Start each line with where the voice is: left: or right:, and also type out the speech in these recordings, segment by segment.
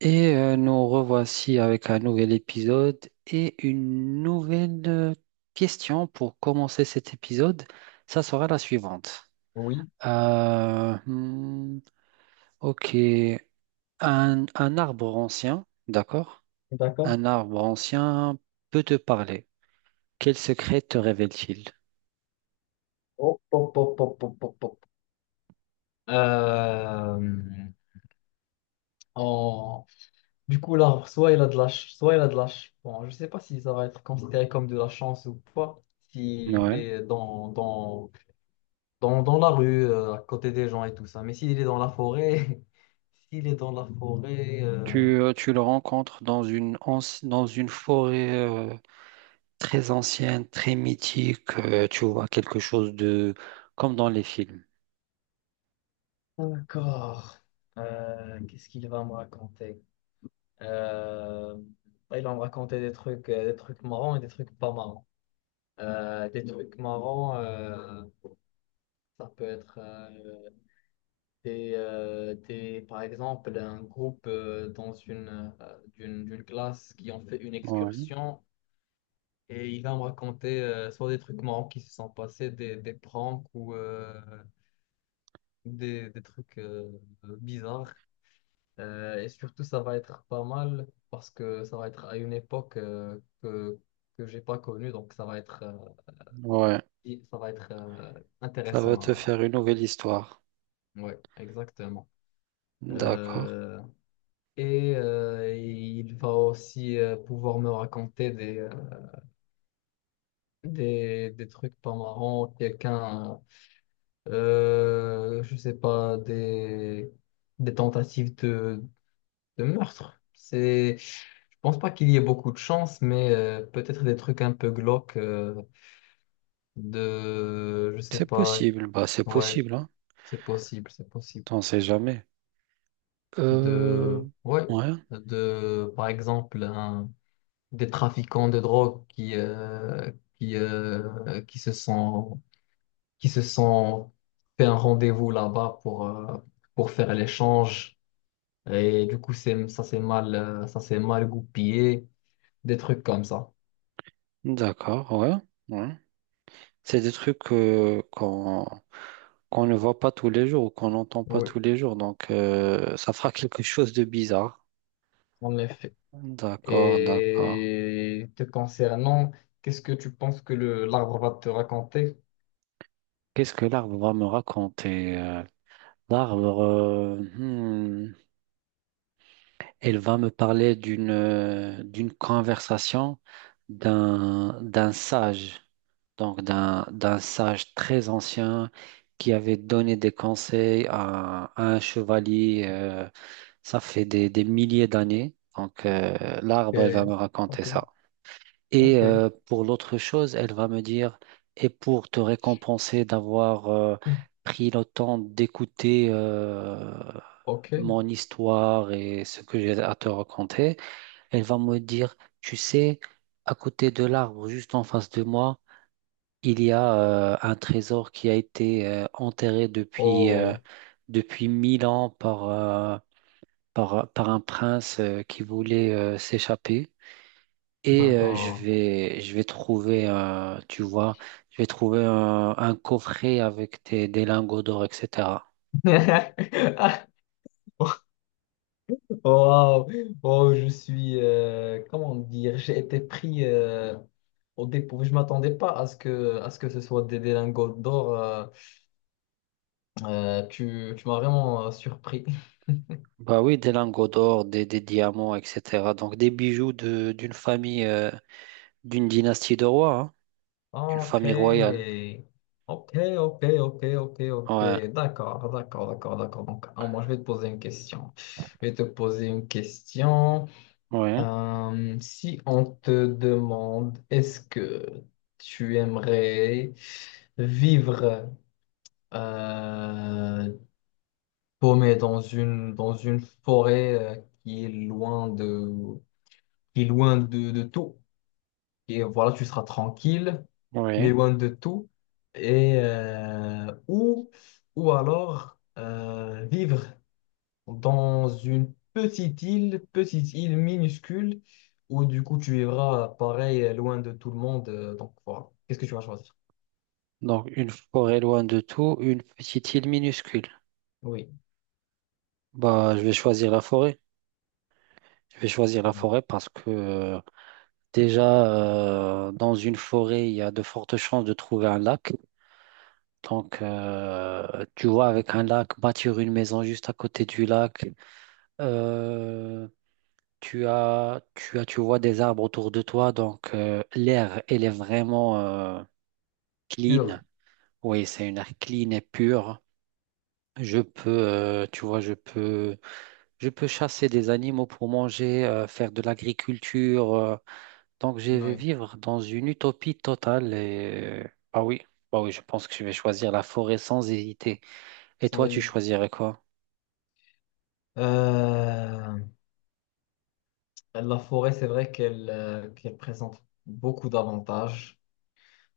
right: Nous revoici avec un nouvel épisode et une nouvelle question pour commencer cet épisode. Ça sera la suivante.
left: Oui,
right: Euh, hmm, ok, un arbre ancien, d'accord?
left: d'accord.
right: Un arbre ancien peut te parler. Quel secret te révèle-t-il?
left: Hop, hop, hop, hop, hop, hop, hop. Euh, en- Du coup, l'arbre, soit il a de la Bon, je sais pas si ça va être considéré comme de la chance ou pas, s'il
right: Ouais.
left: est dans la rue, à côté des gens et tout ça. Mais s'il est dans la forêt, s'il est dans la forêt...
right: Tu le rencontres dans dans une forêt très ancienne, très mythique. Tu vois quelque chose de comme dans les films.
left: D'accord. Qu'est-ce qu'il va me raconter? Euh, bah, il va me raconter des trucs marrants et des trucs pas marrants. Des trucs marrants, ça peut être par exemple un groupe dans une d'une classe qui ont fait une
right: Ouais,
left: excursion et il va me raconter soit des trucs marrants qui se sont passés, des pranks ou des trucs bizarres. Et surtout, ça va être pas mal parce que ça va être à une époque que j'ai pas connue, donc ça va être
right: ouais.
left: ça va être
right: Ça va
left: intéressant
right: te
left: à
right: faire une nouvelle histoire.
left: ouais, exactement.
right: D'accord.
left: Euh, et il va aussi pouvoir me raconter des trucs pas marrants, quelqu'un, je sais pas, des tentatives de meurtre. C'est, je pense pas qu'il y ait beaucoup de chance, mais peut-être des trucs un peu glauques de, je sais
right: C'est
left: pas,
right: possible, bah c'est
left: ouais,
right: possible, hein.
left: c'est possible, c'est possible.
right: T'en sais jamais. Euh,
left: De, ouais,
right: ouais,
left: de, par exemple, un des trafiquants de drogue qui se qui se sont fait un rendez-vous là-bas pour faire l'échange. Et du coup, ça s'est mal goupillé, des trucs comme ça.
right: d'accord, ouais, ouais. C'est des trucs qu'on ne voit pas tous les jours ou qu'on n'entend pas
left: Oui,
right: tous les jours, donc ça fera quelque chose de bizarre.
left: en effet.
right: D'accord, d'accord.
left: Et te concernant, qu'est-ce que tu penses que le l'arbre va te raconter?
right: Qu'est-ce que l'arbre va me raconter? L'arbre, Elle va me parler d'une d'une conversation d'un sage, donc d'un sage très ancien qui avait donné des conseils à un chevalier. Ça fait des milliers d'années. Donc l'arbre, elle va
left: Ok,
right: me raconter
left: ok,
right: ça. Et
left: ok,
right: pour l'autre chose, elle va me dire, et pour te récompenser d'avoir pris le temps d'écouter
left: ok.
right: mon histoire et ce que j'ai à te raconter, elle va me dire, tu sais, à côté de l'arbre, juste en face de moi, il y a un trésor qui a été enterré
left: Oh,
right: depuis 1000 ans par un prince qui voulait s'échapper. Et je
left: d'accord.
right: vais, je vais trouver, tu vois, je vais trouver un coffret avec des lingots d'or, etc.
left: Wow, oh, je suis, comment dire, j'ai été pris. Au dépôt, je m'attendais pas à à ce que ce soit des lingots d'or. Tu m'as vraiment surpris.
right: Bah oui, des lingots d'or, des diamants, etc. Donc des bijoux de, d'une famille, d'une dynastie de rois, hein, d'une
left: Ok.
right: famille royale.
left: Ok, ok, ok, ok, ok.
right: Ouais,
left: D'accord, d'accord, d'accord, d'accord. Donc, ah, moi, je vais te poser une question. Je vais te poser une question.
right: ouais,
left: Si on te demande, est-ce que tu aimerais vivre euh, paumé dans dans une forêt qui est loin de, qui est loin de tout. Et voilà, tu seras tranquille, mais
right: ouais.
left: loin de tout. Et, ou alors vivre dans une petite île minuscule, où du coup tu vivras pareil, loin de tout le monde. Donc voilà, qu'est-ce que tu vas choisir?
right: Donc une forêt loin de tout, une petite île minuscule.
left: Oui,
right: Bah, je vais choisir la forêt. Je vais choisir la forêt parce que déjà, dans une forêt, il y a de fortes chances de trouver un lac. Donc, tu vois, avec un lac, bâtir une maison juste à côté du lac, euh, tu vois des arbres autour de toi, donc l'air, elle est vraiment clean.
left: pur.
right: Oui, c'est une air clean et pure. Je peux, tu vois, je peux, Je peux chasser des animaux pour manger, faire de l'agriculture. Donc, je vais
left: Oui,
right: vivre dans une utopie totale. Ah oui, Bah oui, je pense que je vais choisir la forêt sans hésiter. Et
left: sans
right: toi, tu
left: hésiter.
right: choisirais quoi?
left: Euh, La forêt, c'est vrai qu'elle qu'elle présente beaucoup d'avantages.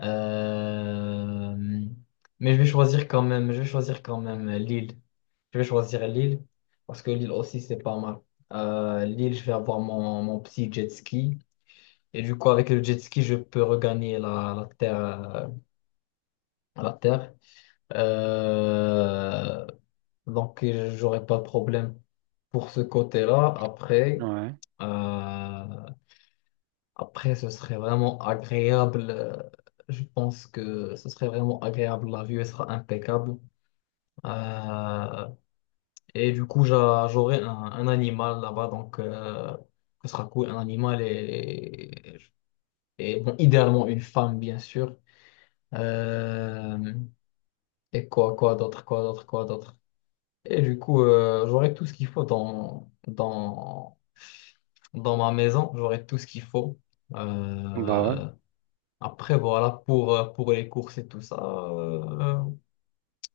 left: Euh, mais je vais choisir quand même, je vais choisir quand même l'île. Je vais choisir l'île parce que l'île aussi, c'est pas mal. L'île, je vais avoir mon, mon petit jet ski. Et du coup, avec le jet ski, je peux regagner la terre. La terre. Euh, donc, j'aurai pas de problème pour ce côté-là. Après.
right: Ouais,
left: Euh, Après, ce serait vraiment agréable. Je pense que ce serait vraiment agréable. La vue elle sera impeccable. Euh, et du coup, j'aurai un animal là-bas. Donc, ce sera cool. Un animal et bon, idéalement une femme, bien sûr. Euh, et quoi, quoi d'autre, quoi d'autre, quoi d'autre. Et du coup, j'aurai tout ce qu'il faut dans ma maison. J'aurai tout ce qu'il faut.
right: bah ouais.
left: Euh, Après, voilà, pour les courses et tout ça,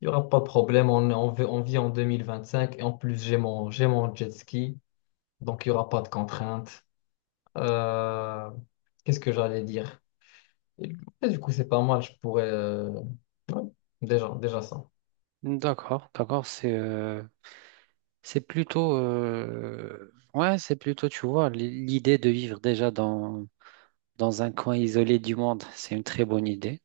left: il y n'y aura pas de problème. On vit en 2025 et en plus, j'ai mon jet ski, donc il n'y aura pas de contraintes. Euh, qu'est-ce que j'allais dire? Et du coup, c'est pas mal, je pourrais... ouais, déjà, déjà ça.
right: D'accord, d'accord. C'est plutôt ouais, c'est plutôt, tu vois, l'idée de vivre déjà dans, dans un coin isolé du monde, c'est une très bonne idée.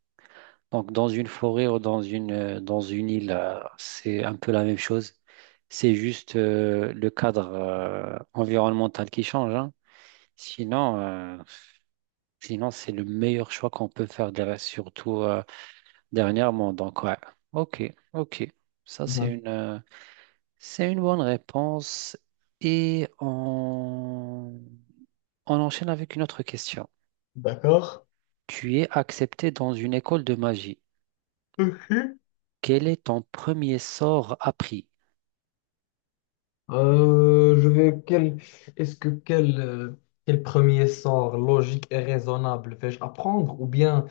right: Donc dans une forêt ou dans une île, c'est un peu la même chose. C'est juste le cadre environnemental qui change, hein. Sinon, sinon c'est le meilleur choix qu'on peut faire, surtout dernièrement. Donc ouais, ok, ok. Ça c'est
left: Mhm.
right: une C'est une bonne réponse et on enchaîne avec une autre question.
left: D'accord.
right: Tu es accepté dans une école de magie. Quel est ton premier sort appris?
left: Je vais quel quel premier sort logique et raisonnable vais-je apprendre ou bien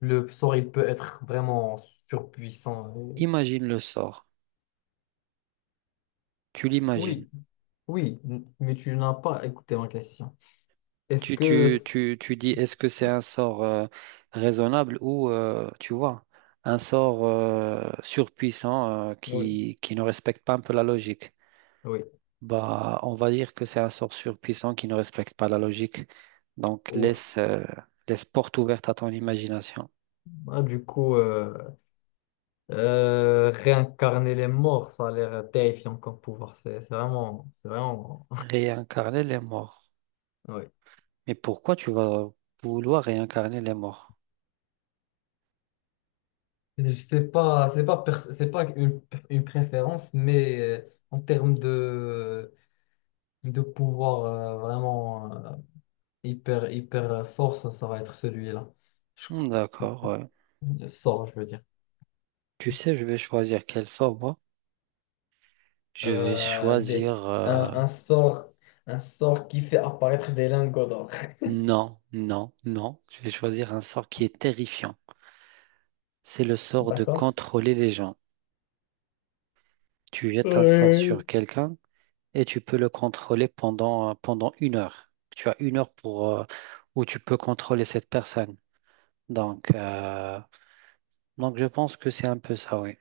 left: le sort il peut être vraiment surpuissant et-
right: Imagine le sort. Tu l'imagines.
left: Oui, mais tu n'as pas écouté ma question. Est-ce
right: Tu,
left: que
right: tu, tu, tu dis est-ce que c'est un sort raisonnable ou tu vois, un sort surpuissant
left: oui,
right: qui ne respecte pas un peu la logique.
left: oui.
right: Bah, on va dire que c'est un sort surpuissant qui ne respecte pas la logique. Donc,
left: Ouf.
right: laisse porte ouverte à ton imagination.
left: Ah, du coup réincarner les morts, ça a l'air terrifiant comme pouvoir. C'est vraiment c'est vraiment
right: Réincarner les morts.
left: oui.
right: Mais pourquoi tu vas vouloir réincarner les morts?
left: C'est pas une, une préférence, mais en termes de pouvoir vraiment hyper, hyper fort, ça va être celui-là. Je crois.
right: Hmm, d'accord, ouais.
left: Le sort, je veux dire.
right: Tu sais, je vais choisir quel sort, moi? Je vais
left: Euh, des,
right: choisir... euh,
left: un, un sort, un sort qui fait apparaître des lingots d'or.
right: Non, non, non. Je vais choisir un sort qui est terrifiant. C'est le sort de
left: D'accord?
right: contrôler les gens. Tu jettes un sort sur
left: Ouais.
right: quelqu'un. Et tu peux le contrôler pendant 1 heure. Tu as 1 heure pour, où tu peux contrôler cette personne. Donc, euh, donc je pense que c'est un peu ça, oui.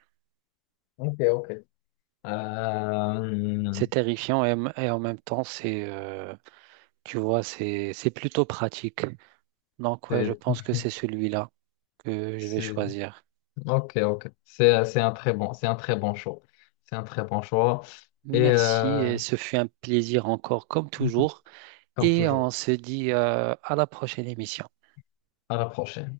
left: Ok, ok. Euh,
right: C'est terrifiant et et en même temps, tu vois, c'est plutôt pratique. Donc, ouais, je
left: c'est,
right: pense que c'est celui-là que je vais
left: c'est,
right: choisir.
left: ok, ok. C'est un très bon, c'est un très bon choix. C'est un très bon choix. Et
right: Merci et ce fut un plaisir encore comme toujours.
left: comme
right: Et on
left: toujours.
right: se dit, à la prochaine émission.
left: À la prochaine.